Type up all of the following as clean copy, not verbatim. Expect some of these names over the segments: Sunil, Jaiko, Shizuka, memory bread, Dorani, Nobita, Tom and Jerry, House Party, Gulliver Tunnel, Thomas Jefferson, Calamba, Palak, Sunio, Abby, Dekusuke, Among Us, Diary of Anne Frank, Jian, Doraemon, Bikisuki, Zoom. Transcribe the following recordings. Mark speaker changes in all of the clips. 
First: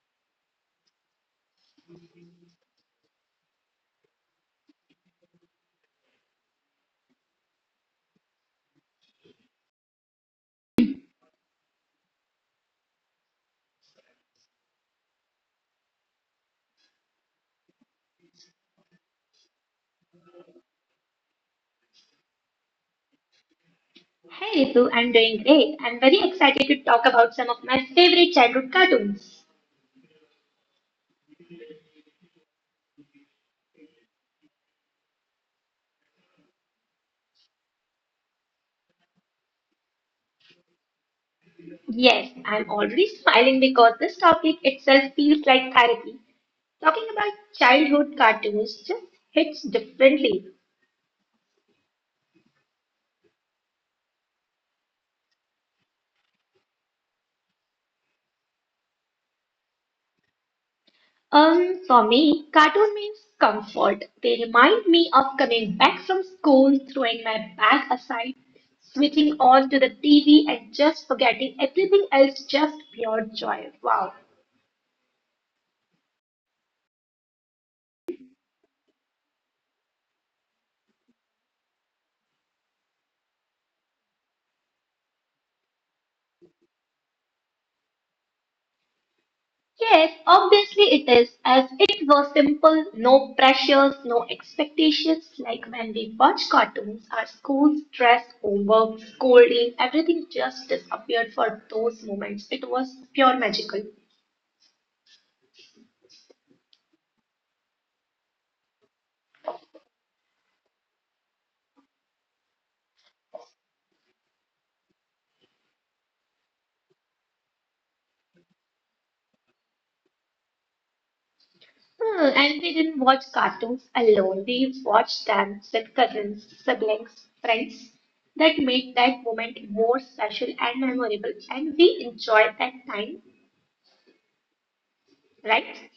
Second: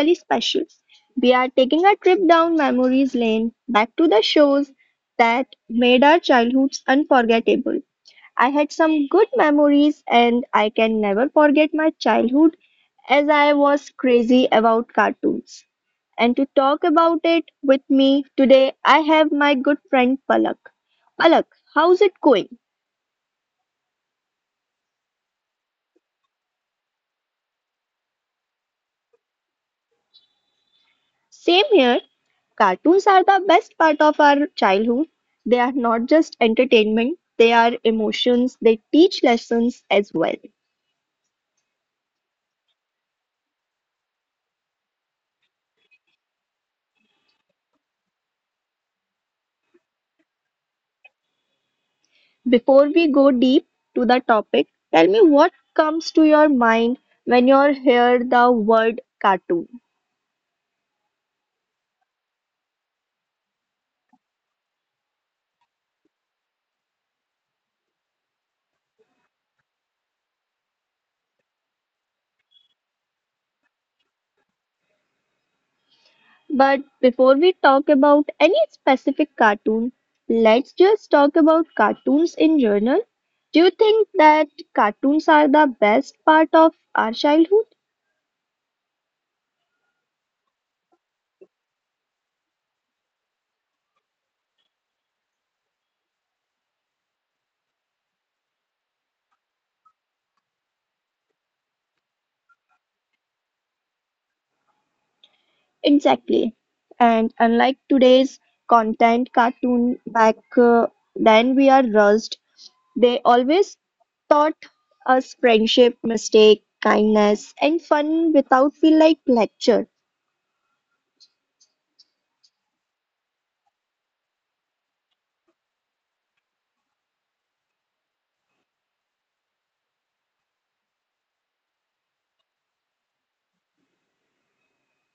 Speaker 1: really special. We are taking a trip down memories lane back to the shows that made our childhoods unforgettable. I had some good memories and I can never forget my childhood as I was crazy about cartoons. And to talk about it with me today, I have my good friend Palak. Palak, how's it going?
Speaker 2: Hey Ritu, I'm doing great. I'm very excited to talk about some of my favorite childhood cartoons.
Speaker 1: Same here. Cartoons are the best part of our childhood. They are not just entertainment, they are emotions. They teach lessons as well.
Speaker 2: Yes, I'm already smiling because this topic itself feels like therapy. Talking about childhood cartoons just hits differently.
Speaker 1: Before we go deep to the topic, tell me what comes to your mind when you hear the word cartoon.
Speaker 2: For me, cartoon means comfort. They remind me of coming back from school, throwing my bag aside, switching on to the TV, and just forgetting everything else, just pure joy. Wow.
Speaker 1: But before we talk about any specific cartoon, let's just talk about cartoons in general. Do you think that cartoons are the best part of our childhood?
Speaker 2: Yes, obviously it is, as it was simple, no pressures, no expectations, like when we watch cartoons, our school stress, homework, scolding, everything just disappeared for those moments. It was pure magical.
Speaker 1: Exactly. And unlike today's content cartoon back then we are rushed, they always taught us friendship, mistake, kindness, and fun without feel like lecture.
Speaker 2: And we didn't watch cartoons alone, we watched them with cousins, siblings, friends. That made that moment more special and memorable, and we enjoyed that time, right?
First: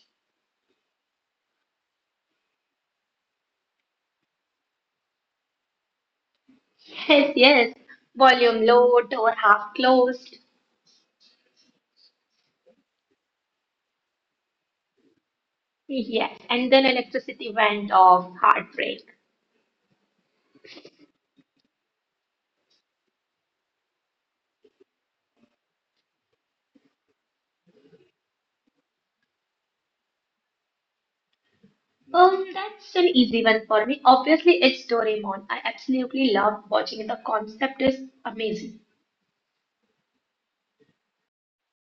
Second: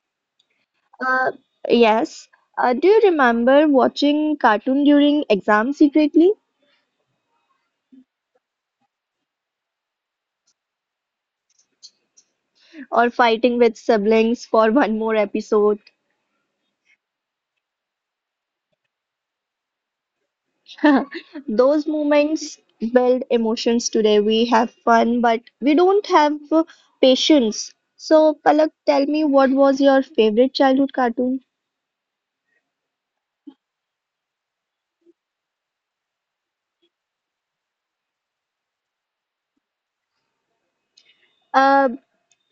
Speaker 1: Uh, yes. Do you remember watching cartoon during exam secretly
Speaker 2: Yes, yes. Volume low, door half closed.
Speaker 1: or fighting with siblings for one more episode?
Speaker 2: Yes, and then electricity went off. Heartbreak.
Speaker 1: Those moments build emotions today. We have fun, but we don't have patience. So, Palak, tell me what was your favorite childhood cartoon?
Speaker 2: That's an easy one for me. Obviously, it's Doraemon. I absolutely love watching it. The concept is amazing.
Speaker 1: Uh,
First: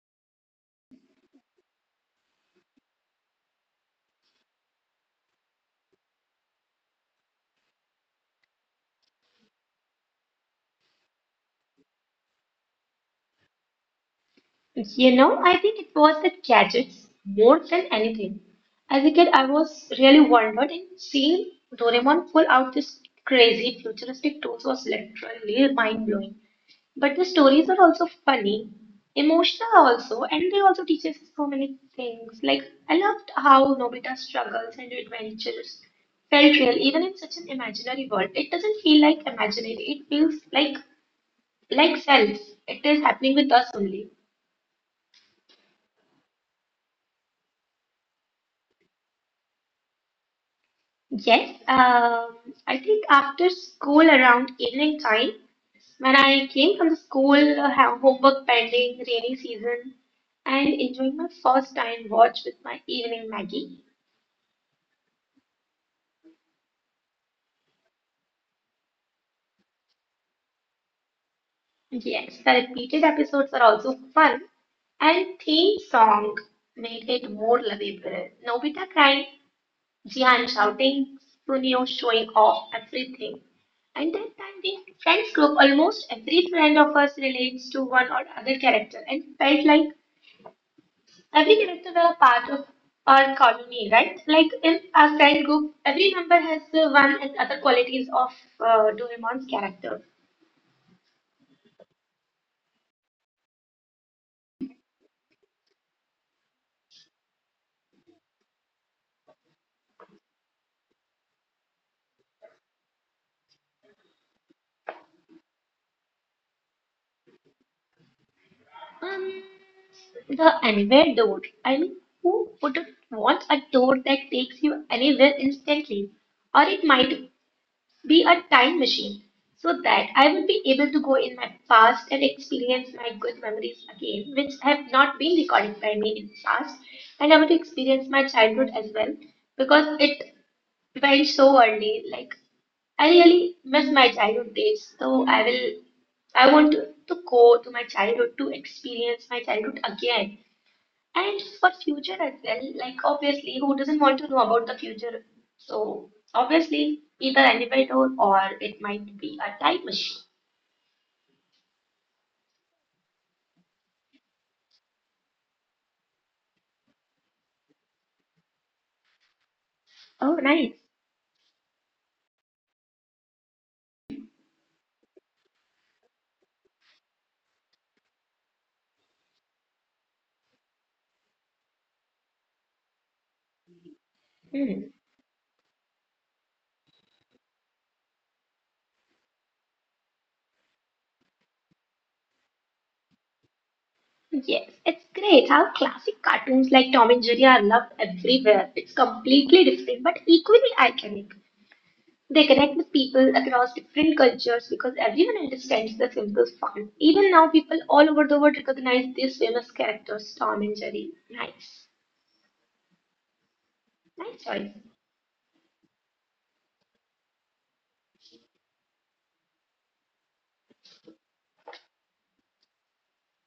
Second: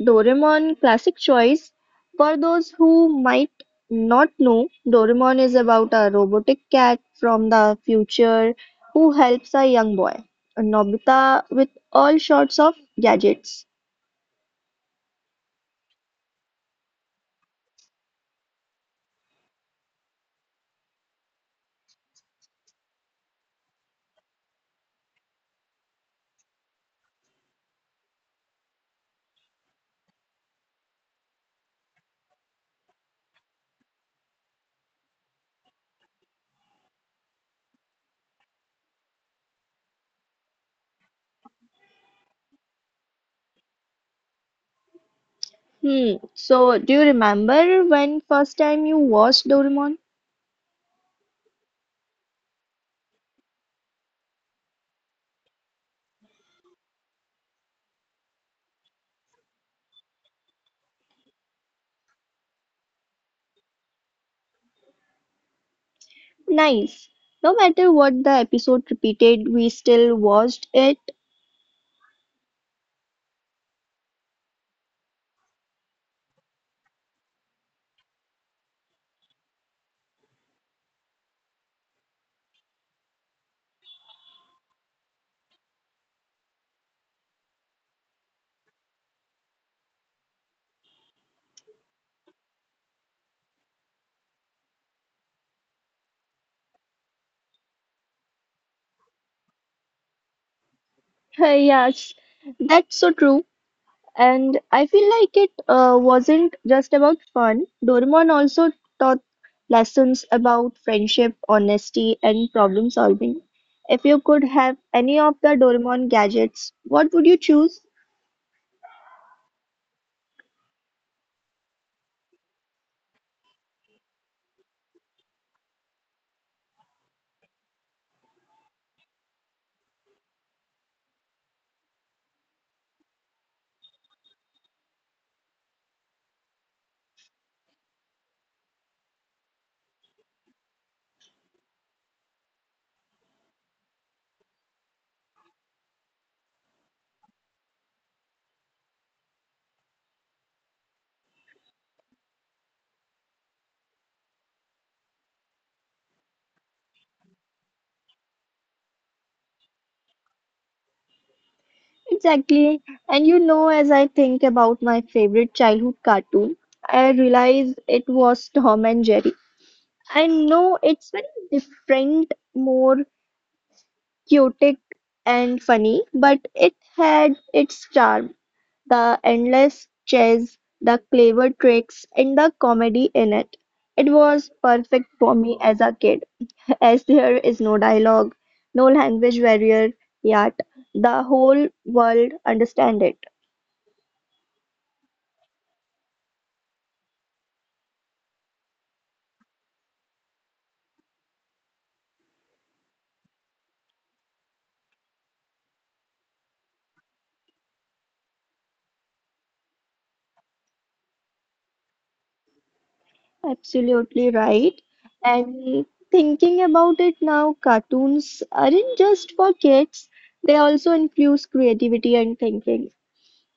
Speaker 1: Doraemon, classic choice. For those who might not know, Doraemon is about a robotic cat from the future who helps a young boy, Nobita, with all sorts of gadgets.
Speaker 2: You know, I think it was the gadgets more than anything. As a kid, I was really wondered, and seeing Doraemon pull out this crazy futuristic tools was literally mind-blowing. But the stories are also funny, emotional also, and they also teach us so many things. Like I loved how Nobita's struggles and adventures felt real, even in such an imaginary world. It doesn't feel like imaginary; it feels like self. It is happening with us only.
Speaker 1: Hmm. So, do you remember when first time you watched Doraemon?
Speaker 2: Yes, I think after school around evening time, when I came from the school, have homework pending, rainy season, and enjoying my first time watch with my evening Maggie.
Speaker 1: Nice. No matter what the episode repeated, we still watched it.
Speaker 2: Yes, the repeated episodes are also fun, and theme song made it more lovable. Nobita crying, Jihan shouting, Sunil showing off everything. And that time the friends group, almost every friend of us relates to one or other character and felt like every character were a part of our colony, right? Like in our friend group, every member has one and other qualities of Doraemon's character.
Speaker 1: Yes, that's so true. And I feel like it wasn't just about fun. Doraemon also taught lessons about friendship, honesty, and problem solving. If you could have any of the Doraemon gadgets, what would you choose?
Speaker 2: Um, the anywhere door. I mean, who would want a door that takes you anywhere instantly? Or it might be a time machine so that I would be able to go in my past and experience my good memories again, which have not been recorded by me in the past. And I would experience my childhood as well because it went so early. Like, I really miss my childhood days, so I will. I want to go to my childhood to experience my childhood again and for future as well, like obviously, who doesn't want to know about the future? So obviously, either elevator or it might be a time machine.
Speaker 1: Exactly. And you know, as I think about my favorite childhood cartoon, I realize it was Tom and Jerry. I
Speaker 2: Oh,
Speaker 1: know
Speaker 2: nice.
Speaker 1: it's very different, more chaotic and funny, but it had its charm. The endless chase, the clever tricks, and the comedy in it. It was
Speaker 2: Hmm.
Speaker 1: perfect for me as a kid, as there is no dialogue, no language barrier, yet the whole world understand it.
Speaker 2: Yes, it's great how classic cartoons like Tom and Jerry are loved everywhere. It's completely different but equally iconic. They connect with people across different cultures because everyone understands the simple fun. Even now, people all over the world recognize these famous characters, Tom and Jerry. Nice,
Speaker 1: Absolutely
Speaker 2: nice choice.
Speaker 1: right. And thinking about it now, cartoons aren't just for kids, they also infuse creativity and thinking.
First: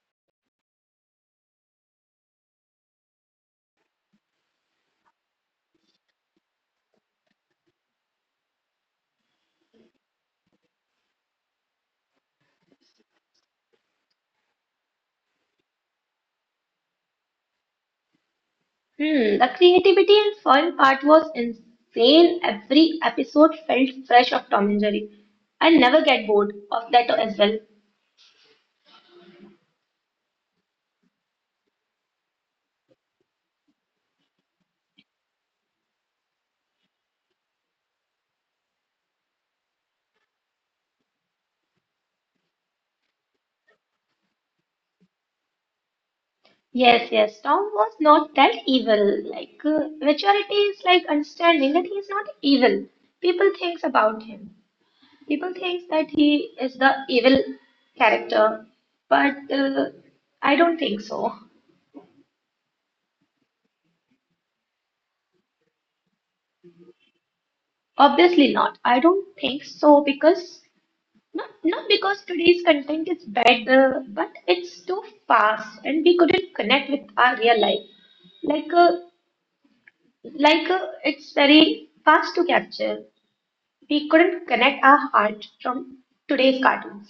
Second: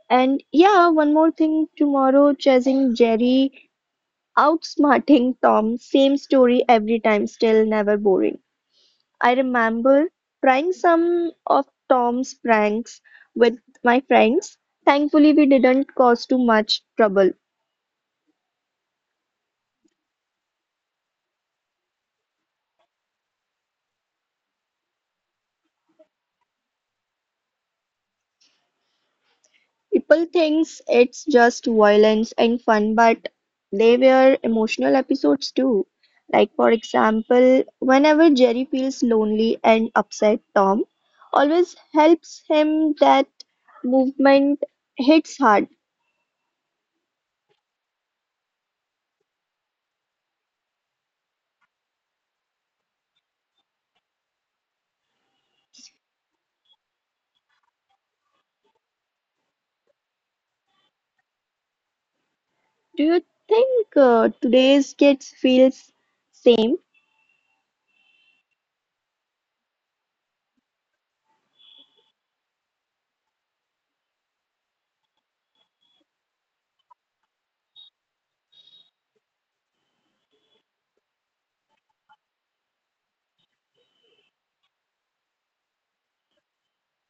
Speaker 1: And yeah, one more thing tomorrow, chasing Jerry, outsmarting Tom, same story every time, still never boring. I remember trying some of Tom's pranks with my friends. Thankfully, we didn't cause too much trouble.
Speaker 2: Hmm, the creativity and fun part was insane. Every episode felt fresh of Tom and Jerry. I never get bored of that as well.
Speaker 1: People thinks it's just violence and fun, but they were emotional episodes too. Like for example, whenever Jerry feels lonely and upset, Tom always helps him. That movement hits hard.
Speaker 2: Yes, yes, Tom was not that evil. Like, maturity is like understanding that he is not evil. People thinks about him. People thinks that he is the evil character, but I don't think so.
Speaker 1: Do you think today's kids feels same?
Speaker 2: Obviously not. I don't think so because not because today's content is better, but it's too fast and we couldn't connect with our real life. Like, it's very fast to capture. We couldn't connect our heart from today's cartoons.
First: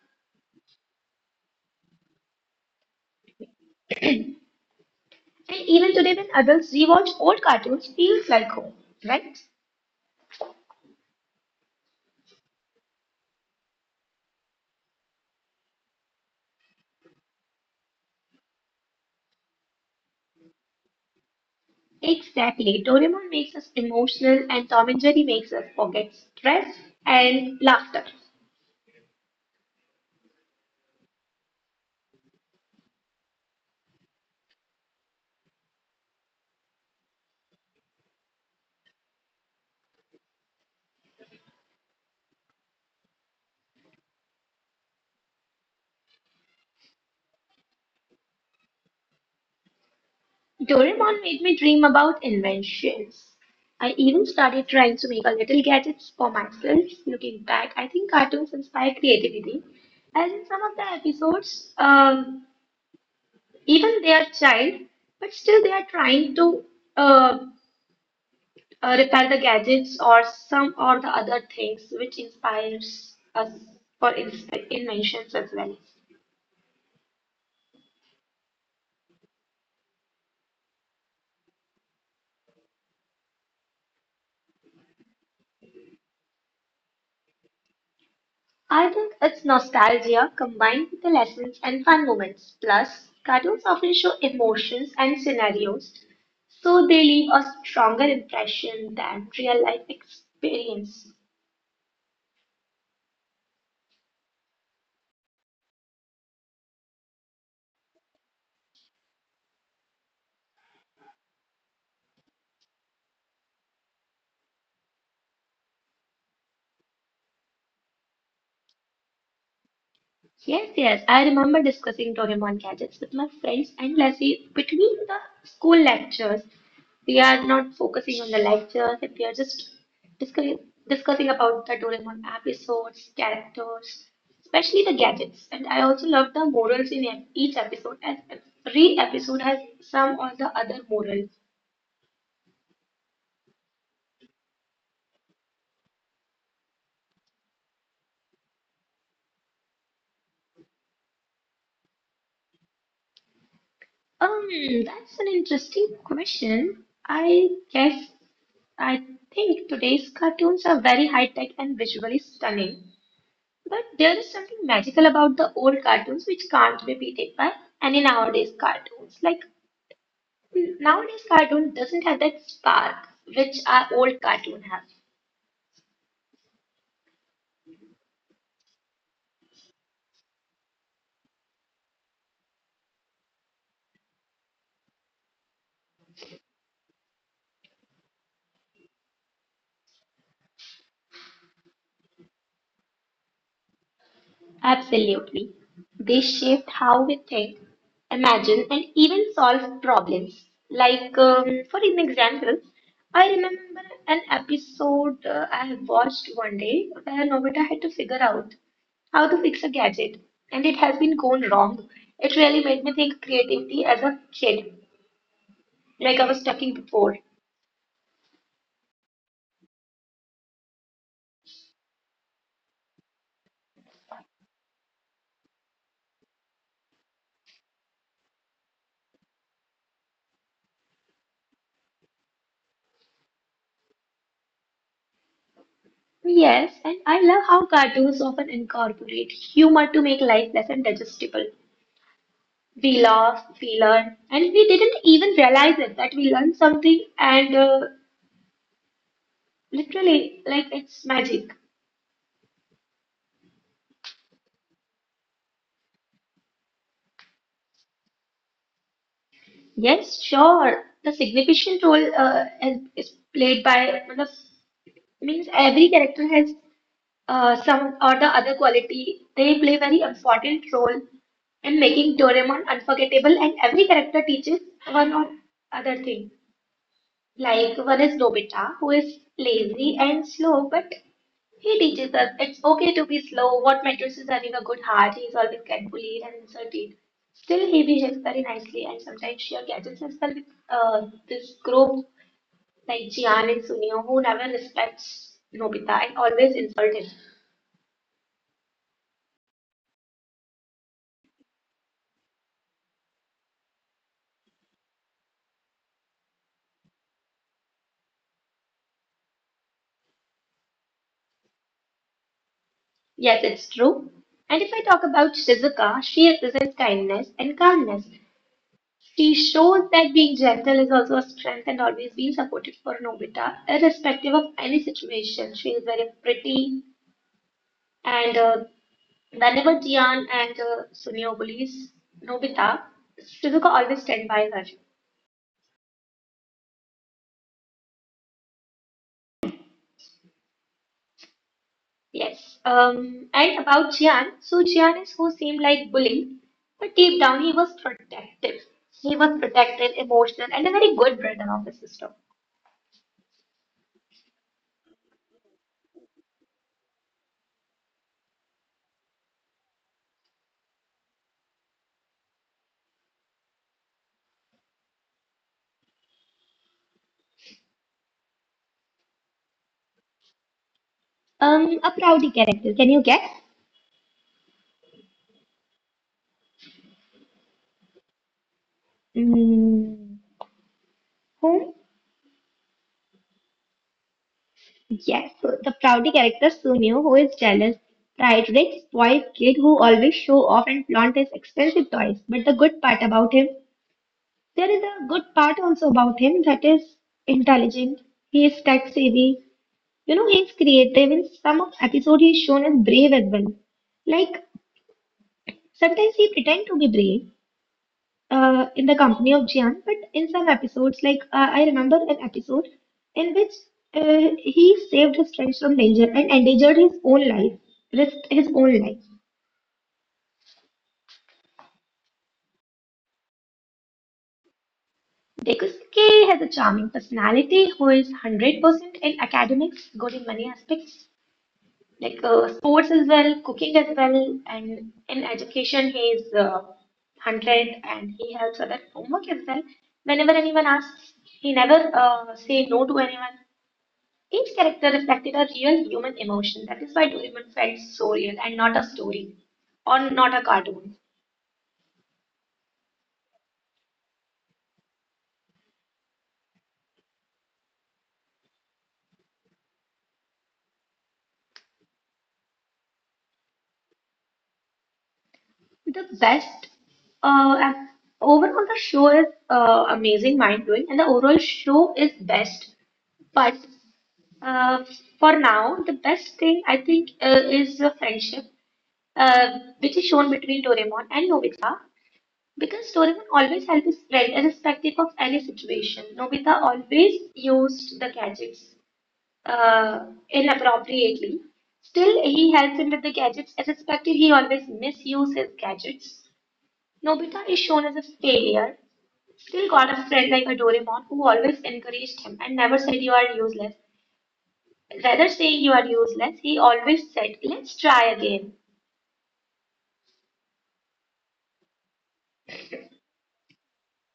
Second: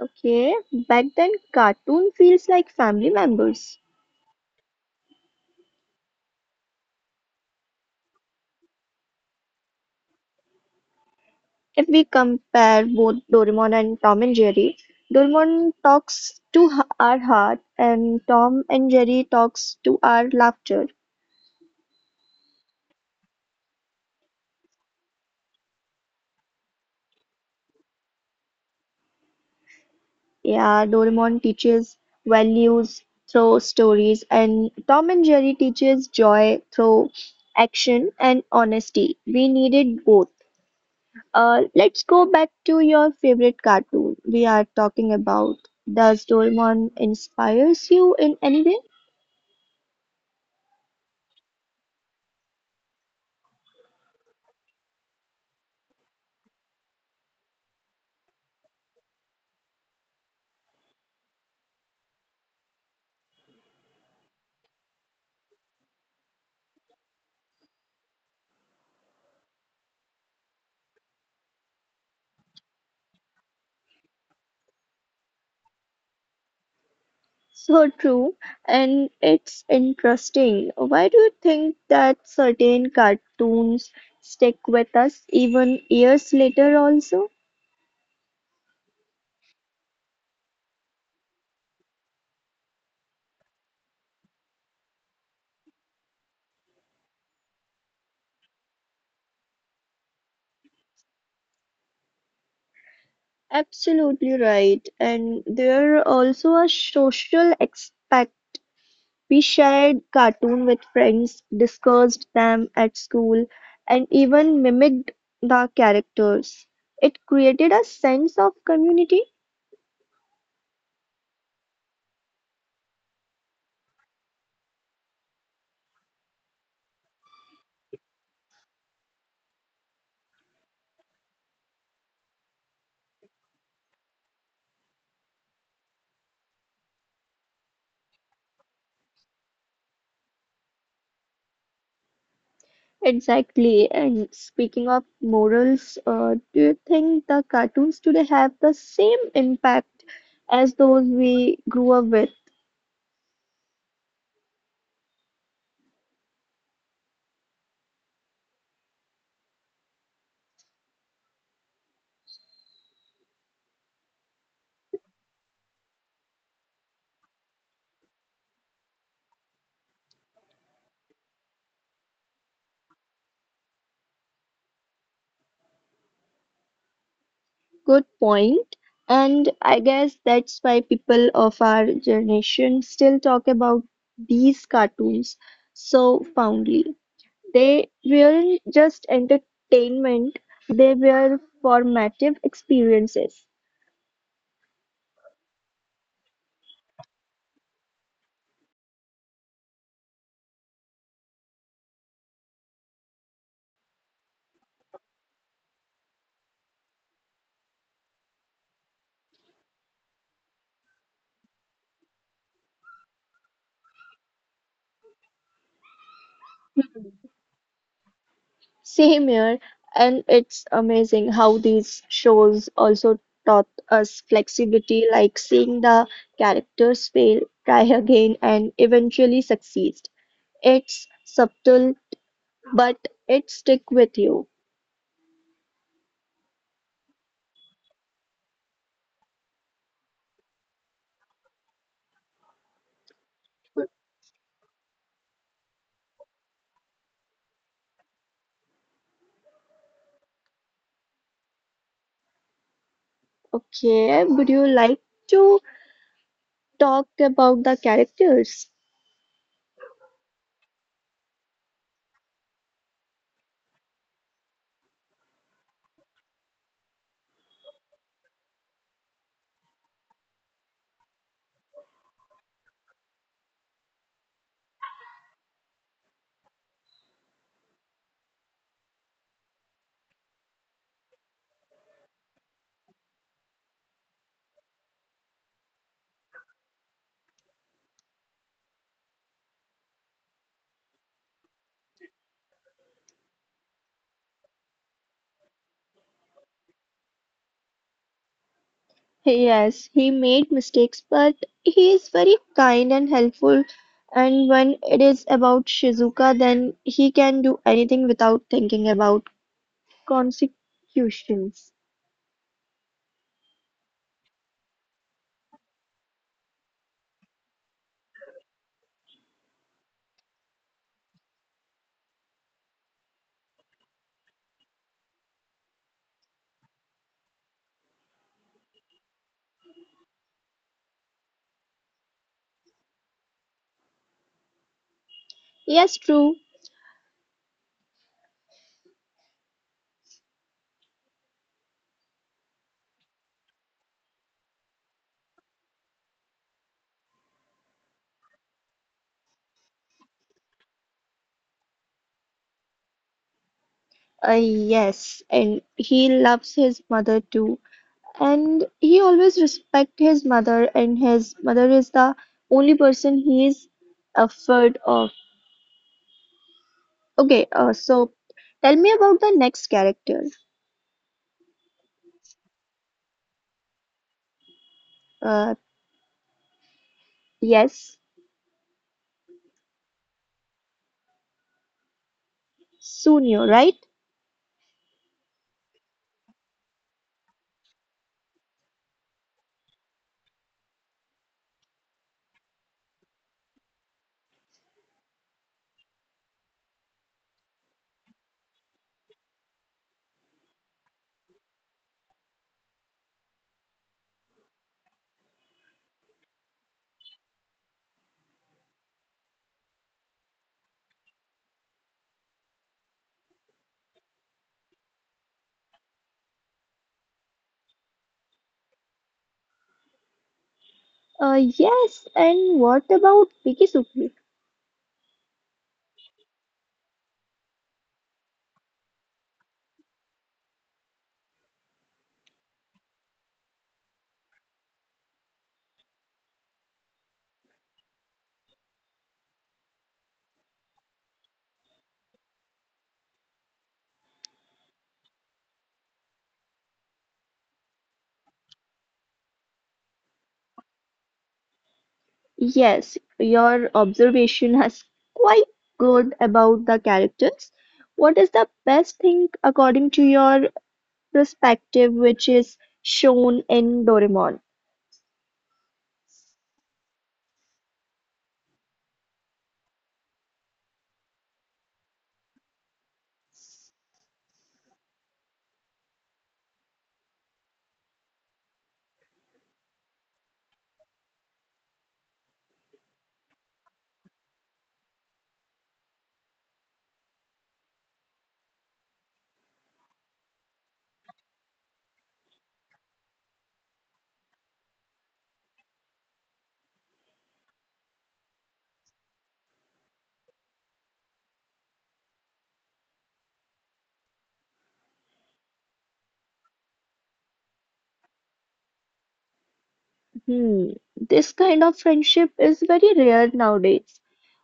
Speaker 1: Okay, back then cartoon feels like family members.
Speaker 2: And even today, when adults rewatch old cartoons, feels like home, right?
Speaker 1: If we compare both Doraemon and Tom and Jerry, Doraemon talks to our heart and Tom and Jerry talks to our laughter.
Speaker 2: Exactly. Doraemon makes us emotional, and Tom and Jerry makes us forget stress and laughter.
Speaker 1: Yeah, Doraemon teaches values through stories and Tom and Jerry teaches joy through action and honesty. We needed both. Let's go back to your favorite cartoon we are talking about. Does Doraemon inspires you in any way?
Speaker 2: Doraemon made me dream about inventions. I even started trying to make a little gadgets for myself. Looking back, I think cartoons inspire creativity. As in some of the episodes, even they are child, but still they are trying to uh, repair the gadgets or some or the other things which inspires us for in inventions as well.
Speaker 1: So true, and it's interesting. Why do you think that certain cartoons stick with us even years later also?
Speaker 2: I think it's nostalgia combined with the lessons and fun moments. Plus, cartoons often show emotions and scenarios, so they leave a stronger impression than real life experience.
Speaker 1: Absolutely right. And there are also a social aspect. We shared cartoon with friends, discussed them at school, and even mimicked the characters. It created a sense of community.
Speaker 2: Yes, yes. I remember discussing Doraemon gadgets with my friends endlessly between the school lectures. We are not focusing on the lectures and we are just discussing, discussing about the Doraemon episodes, characters, especially the gadgets. And I also love the morals in each episode, as every episode has some or the other moral.
Speaker 1: Exactly. And speaking of morals, do you think the cartoons today have the same impact as those we grew up with?
Speaker 2: Um, that's an interesting question. I guess I think today's cartoons are very high tech and visually stunning. But there is something magical about the old cartoons which can't be beaten by any nowadays cartoons. Like nowadays cartoon doesn't have that spark which our old cartoon has.
Speaker 1: Good point. And I guess that's why people of our generation still talk about these cartoons so fondly. They weren't just entertainment, they were formative experiences.
Speaker 2: Absolutely. They shaped how we think, imagine, and even solve problems. Like, for an example, I remember an episode I have watched one day where Nobita had to figure out how to fix a gadget, and it has been going wrong. It really made me think creativity as a kid, like I was talking before.
Speaker 1: Same here, and it's amazing how these shows also taught us flexibility, like seeing the characters fail, try again, and eventually succeed. It's subtle, but it stick with you.
Speaker 2: Yes, and I love how cartoons often incorporate humor to make life less digestible. We laughed, we learned, and we didn't even realize it that we learned something and literally, like it's magic.
Speaker 1: Okay, would you like to talk about the characters?
Speaker 2: Yes, sure. The significant role is played by, matlab, means every character has some or the other quality. They play very important role in making Doraemon unforgettable, and every character teaches one or other thing. Like one is Nobita, who is lazy and slow, but he teaches us it's okay to be slow. What matters is having a good heart. He is always get bullied and insulted. Still, he behaves very nicely, and sometimes she catches himself with this group like Jian and Sunio, who never respects Nobita and always insult him.
Speaker 1: Yes, he made mistakes, but he is very kind and helpful. And when it is about Shizuka, then he can do anything without thinking about consequences.
Speaker 2: Yes, it's true. And if I talk about Shizuka, she represents kindness and calmness. She shows that being gentle is also a strength and always being supportive for Nobita, irrespective of any situation. She is very pretty and whenever Jian and Sunio bullies Nobita, Shizuka always stand by her.
Speaker 1: Yes, true.
Speaker 2: Yes. And about Jian, so Jian is who seemed like bully, but deep down he was protective. He was protective, emotional, and a very good brother of his sister.
Speaker 1: Yes, and he loves his mother too. And he always respect his mother, and his mother is the only person he is afraid of. Okay, so tell me about the next character.
Speaker 2: A proudy character. Can you guess?
Speaker 1: Uh, yes.
Speaker 2: Mm, who?
Speaker 1: Sunio, right?
Speaker 2: Yes, so the Proudy character Sunil, who is jealous, pride rich, spoiled kid who always show off and flaunt his expensive toys. But the good part about him, there is a good part also about him that is intelligent. He is tech savvy. You know, he is creative. In some of episode, he is shown as brave as well. Like sometimes he pretend to be brave, in the company of Jian, but in some episodes, like I remember an episode in which he saved his friends from danger and endangered his own life, risked his own life.
Speaker 1: Yes, and what about Bikisuki?
Speaker 2: Dekusuke has a charming personality who is 100% in academics, good in many aspects, like sports as well, cooking as well, and in education, he is 100 and he helps other homework as well. Whenever anyone asks, he never say no to anyone. Each character reflected a real human emotion. That is why Doraemon felt so real and not a story or not a cartoon.
Speaker 1: Yes, your observation has quite good about the characters. What is the best thing according to your perspective which is shown in Doraemon?
Speaker 2: The best and overall the show is amazing, mind blowing, and the overall show is best. But uh, for now, the best thing I think is the friendship, which is shown between Doraemon and Nobita. Because Doraemon always helped his friend, irrespective of any situation. Nobita always used the gadgets inappropriately. Still, he helps him with the gadgets. As expected, he always misuses his gadgets. Nobita is shown as a failure. Still got a friend like Doraemon who always encouraged him and never said you are useless. Rather saying you are useless, he always said, let's try again.
Speaker 1: Hmm, this kind of friendship is very rare nowadays.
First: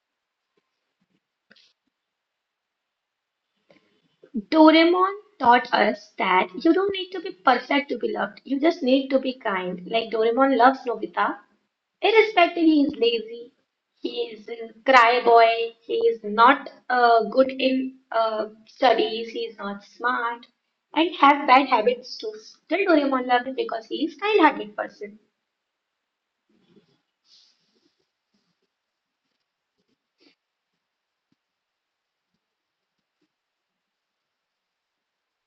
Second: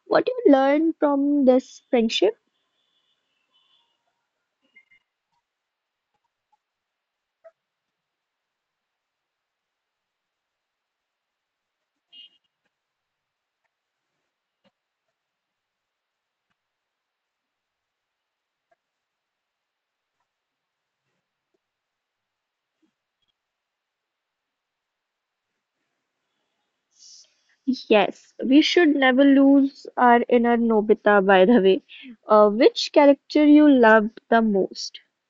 Speaker 1: What you learn from this friendship?
Speaker 2: Doraemon taught us that you don't need to be perfect to be loved. You just need to be kind. Like Doraemon loves Nobita. Irrespective, he is lazy, he is a cry boy, he is not good in studies, he is not smart, and have bad habits too. Still, Doraemon loved him because he is kind-hearted person.
Speaker 1: Yes, we should never lose our inner Nobita, by the way. Which character you loved the most?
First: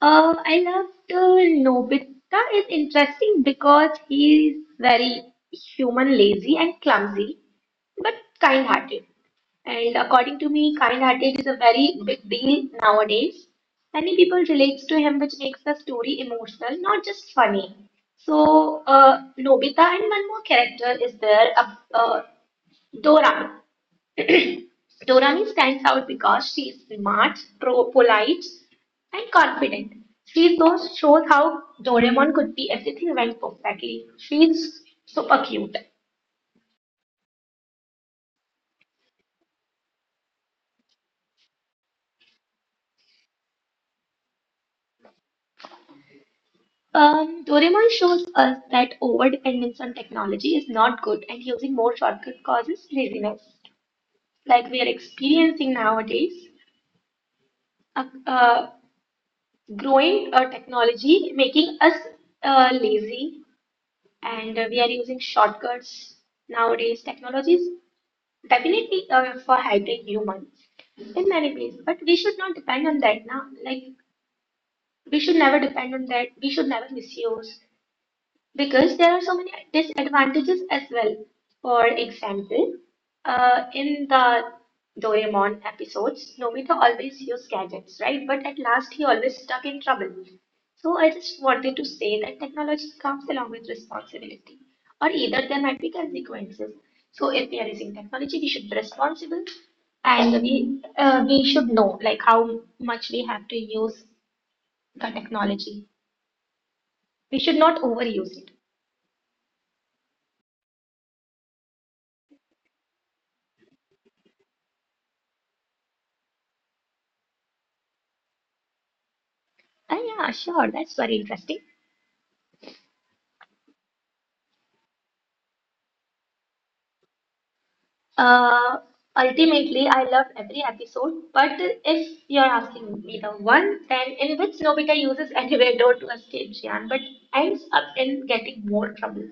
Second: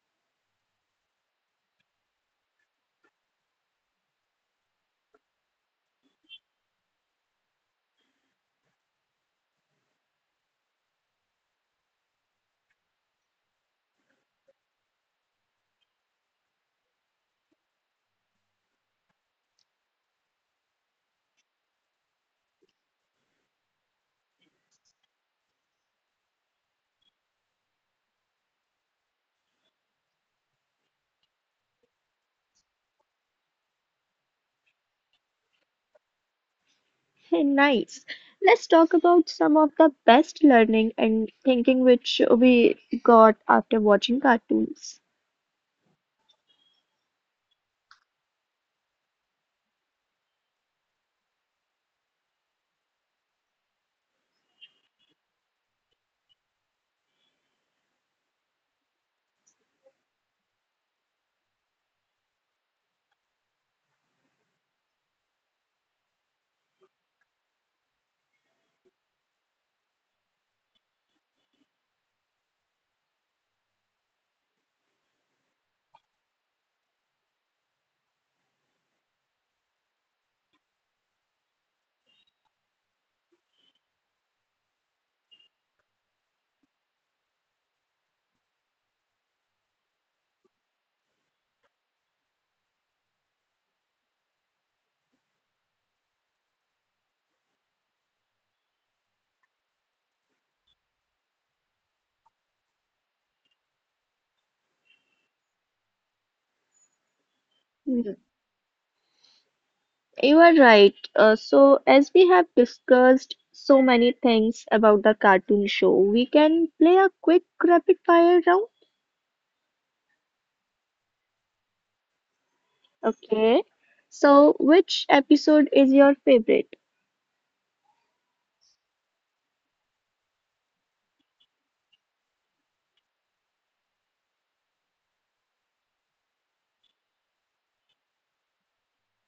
Speaker 2: I loved Nobita is interesting because he is very human, lazy and clumsy, but kind-hearted. And according to me, kind-hearted is a very big deal nowadays. Many people relate to him, which makes the story emotional, not just funny. So, Nobita and one more character is there, Doran. Dorani stands out because she is smart, polite, and confident. Shows how Doraemon could be everything went perfectly. She's super cute.
Speaker 1: Hey, nice. Let's talk about some of the best learning and thinking which we got after watching cartoons.
Speaker 2: Doraemon shows us that overdependence on technology is not good and using more shortcut causes laziness. Like we are experiencing nowadays, a, uh, growing technology making us lazy and we are using shortcuts nowadays. Technologies definitely for hybrid humans in many ways, but we should not depend on that now. Like we should never depend on that. We should never misuse because there are so many disadvantages as well. For example, in the Doraemon episodes, Nobita always used gadgets, right? But at last, he always stuck in trouble. So I just wanted to say that technology comes along with responsibility, or either there might be consequences. So if we are using technology, we should be responsible, and we should know like how much we have to use the technology. We should not
Speaker 1: Hmm,
Speaker 2: overuse it.
Speaker 1: you are right. So, as we have discussed so many things about the cartoon show, we can play a quick rapid fire round.
Speaker 2: Yeah, sure. That's very interesting.
Speaker 1: Okay. So, which episode is your favorite?
Speaker 2: Uh, Ultimately, I loved every episode, but if you're asking me the one, then in which Nobita uses anywhere door to escape Jian, but ends up in getting more trouble.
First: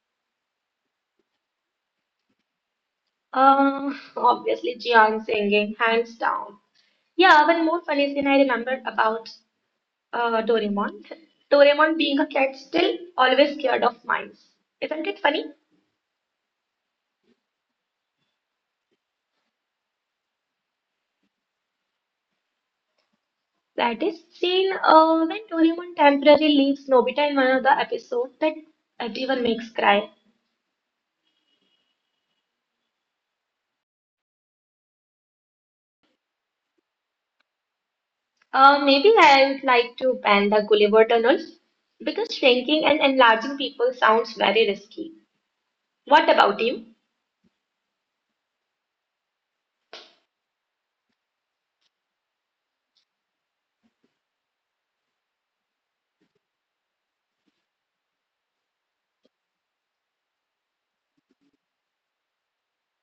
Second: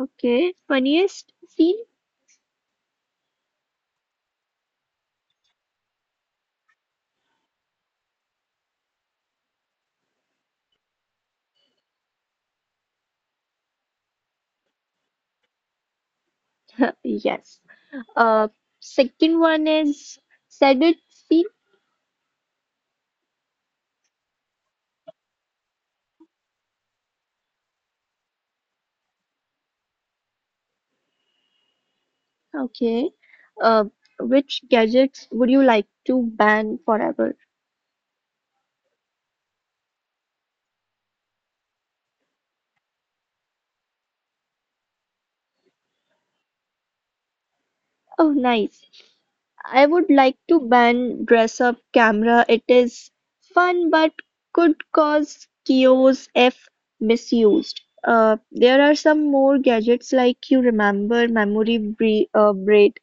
Speaker 1: Okay, funniest scene?
Speaker 2: Uh, Obviously, Jian singing, hands down. Yeah, one more funny thing I remembered about Doraemon. Doraemon being a cat, still always scared of mice. Isn't it funny?
Speaker 1: Yes. Uh, second one is saddest scene.
Speaker 2: That is seen when Doraemon temporarily leaves Nobita in one of the episodes that everyone makes cry.
Speaker 1: Okay. Uh, which gadgets would you like to ban forever?
Speaker 2: Maybe I would like to ban the Gulliver Tunnel because shrinking and enlarging people sounds very risky. What about you?
Speaker 1: Oh, nice. I would like to ban dress up camera. It is fun but could cause chaos if misused. There are some more gadgets like you remember memory braid,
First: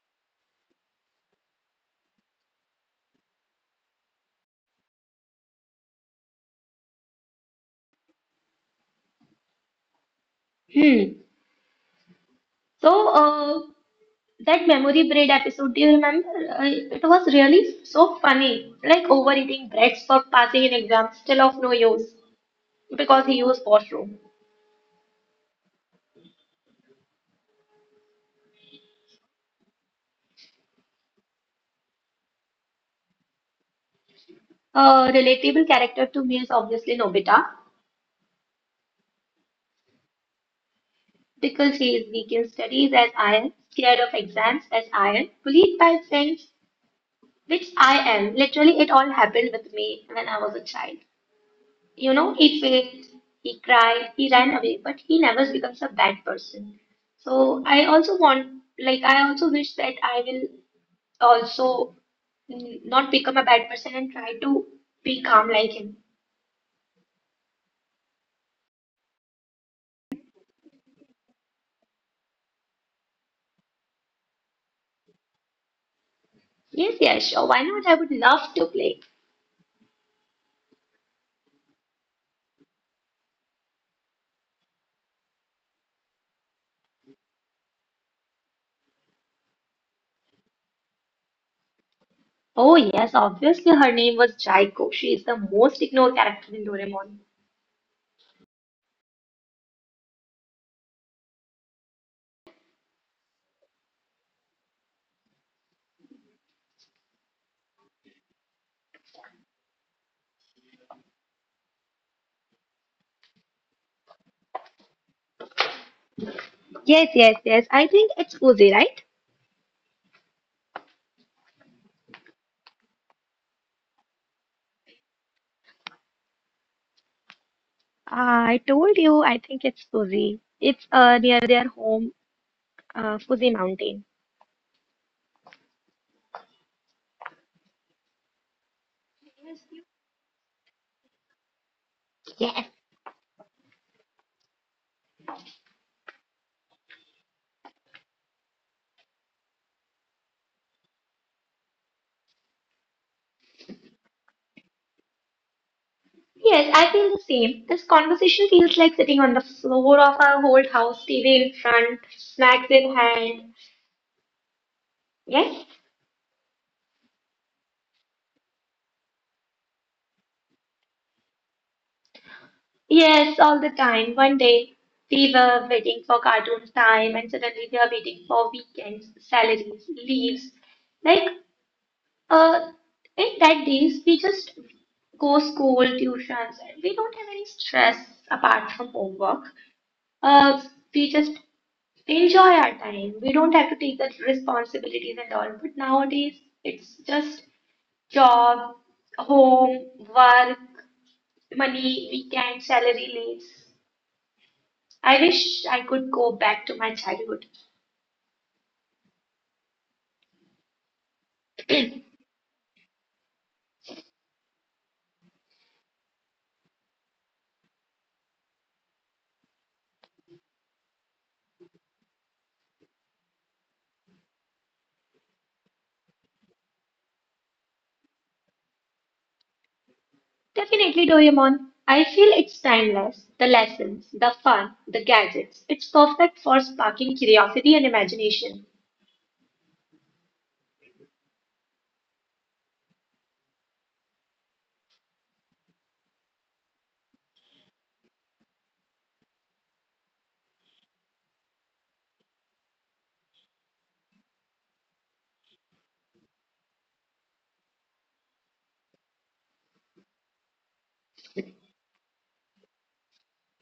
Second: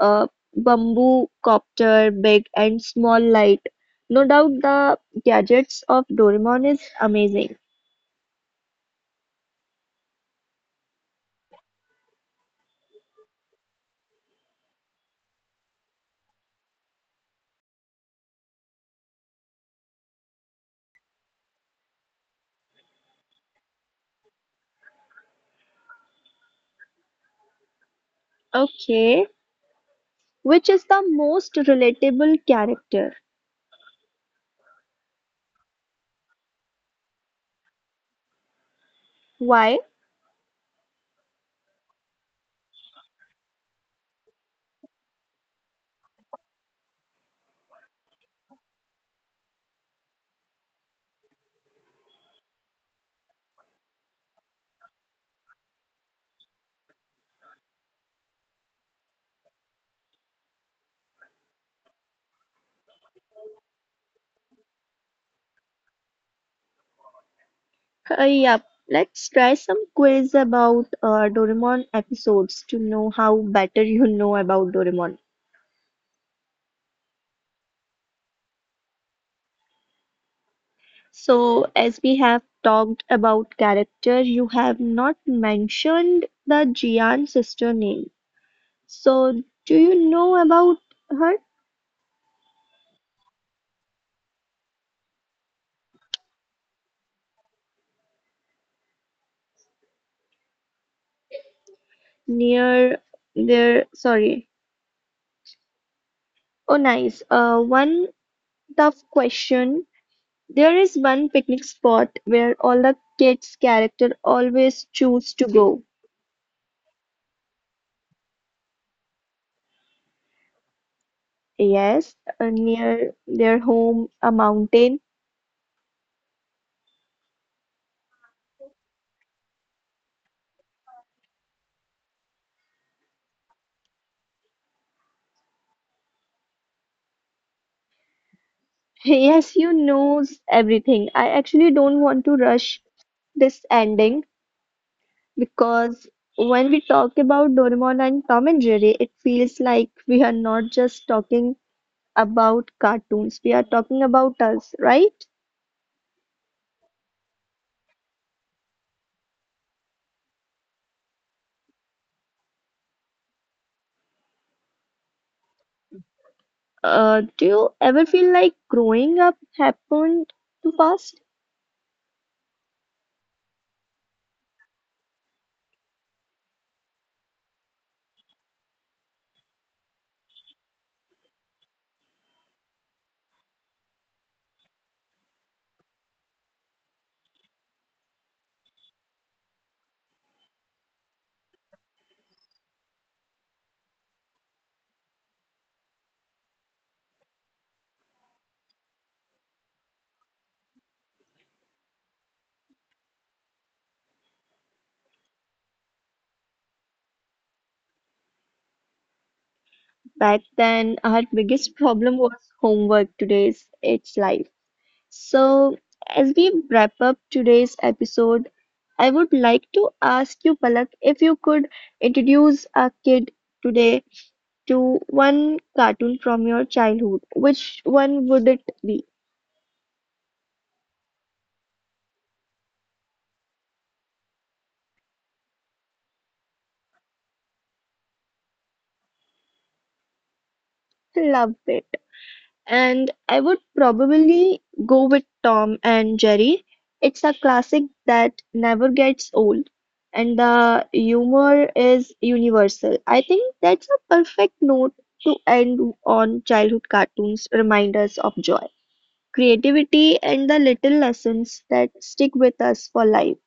Speaker 1: uh, bamboo copter, big and small light. No doubt the gadgets of Doraemon is amazing.
Speaker 2: Hmm. So, uh, that memory bread episode, do you remember? It was really so funny. Like overeating breads for passing an exam, still of no use because he used washroom.
Speaker 1: Okay, which is the most relatable character?
Speaker 2: A relatable character to me is obviously Nobita.
Speaker 1: Why?
Speaker 2: Pickle says we give studies as I am scared of exams as I am bullied by friends, which I am. Literally, it all happened with me when I was a child. You know, he failed, he cried, he ran away, but he never becomes a bad person. So I also want, like, I also wish that I will also not become a bad person and try to be calm like him.
Speaker 1: Yup, let's try some quiz about Doraemon episodes to know how better you know about Doraemon.
Speaker 2: Yes, yes, sure. Why not? I would love to play.
Speaker 1: So, as we have talked about character, you have not mentioned the Jian sister name. So, do you know about her?
Speaker 2: Oh yes, obviously her name was Jaiko. She is the most ignored character in Doraemon.
Speaker 1: Near there, sorry. Oh, nice. One tough question. There is one picnic spot where all the kids' character always choose to go.
Speaker 2: Yes, yes, yes. I think it's Fuji, right?
Speaker 1: Yes, near their home, a mountain.
Speaker 2: Ah, I told you, I think it's Fuji. It's near their home, Fuji Mountain.
Speaker 1: Yes, you knows everything. I actually don't want to
Speaker 2: Yes,
Speaker 1: rush this ending because when we talk about Doraemon and Tom and Jerry, it feels like we are not just talking about cartoons. We are talking about us, right?
Speaker 2: yes, I feel the same. This conversation feels like sitting on the floor of our old house, TV in front, snacks in hand. Yes?
Speaker 1: Do you ever feel like growing up happened too fast?
Speaker 2: Yes, all the time. One day we were waiting for cartoons time, and suddenly we are waiting for weekends, salaries, leaves. Like, uh, in that days we just go school, tuitions, and we don't have any stress apart from homework. Uh, we just enjoy our time. We don't have to take the responsibilities and all. But nowadays it's just job, home, work, money, weekend, salary, leaves. I wish I could go back to my childhood.
Speaker 1: Back then, our biggest problem was homework. Today's, it's life. So, as we wrap up today's episode, I would like to ask you, Palak, if you could introduce a kid today to one cartoon from your childhood, which one would it be?
Speaker 2: Definitely, Doraemon. I feel it's timeless. The lessons, the fun, the gadgets. It's perfect for sparking curiosity and imagination.
Speaker 1: Love it. And I would probably go with Tom and Jerry. It's a classic that never gets old, and the humor is universal. I think that's a perfect note to end on childhood cartoons remind us of joy, creativity, and the little lessons that stick with us for life.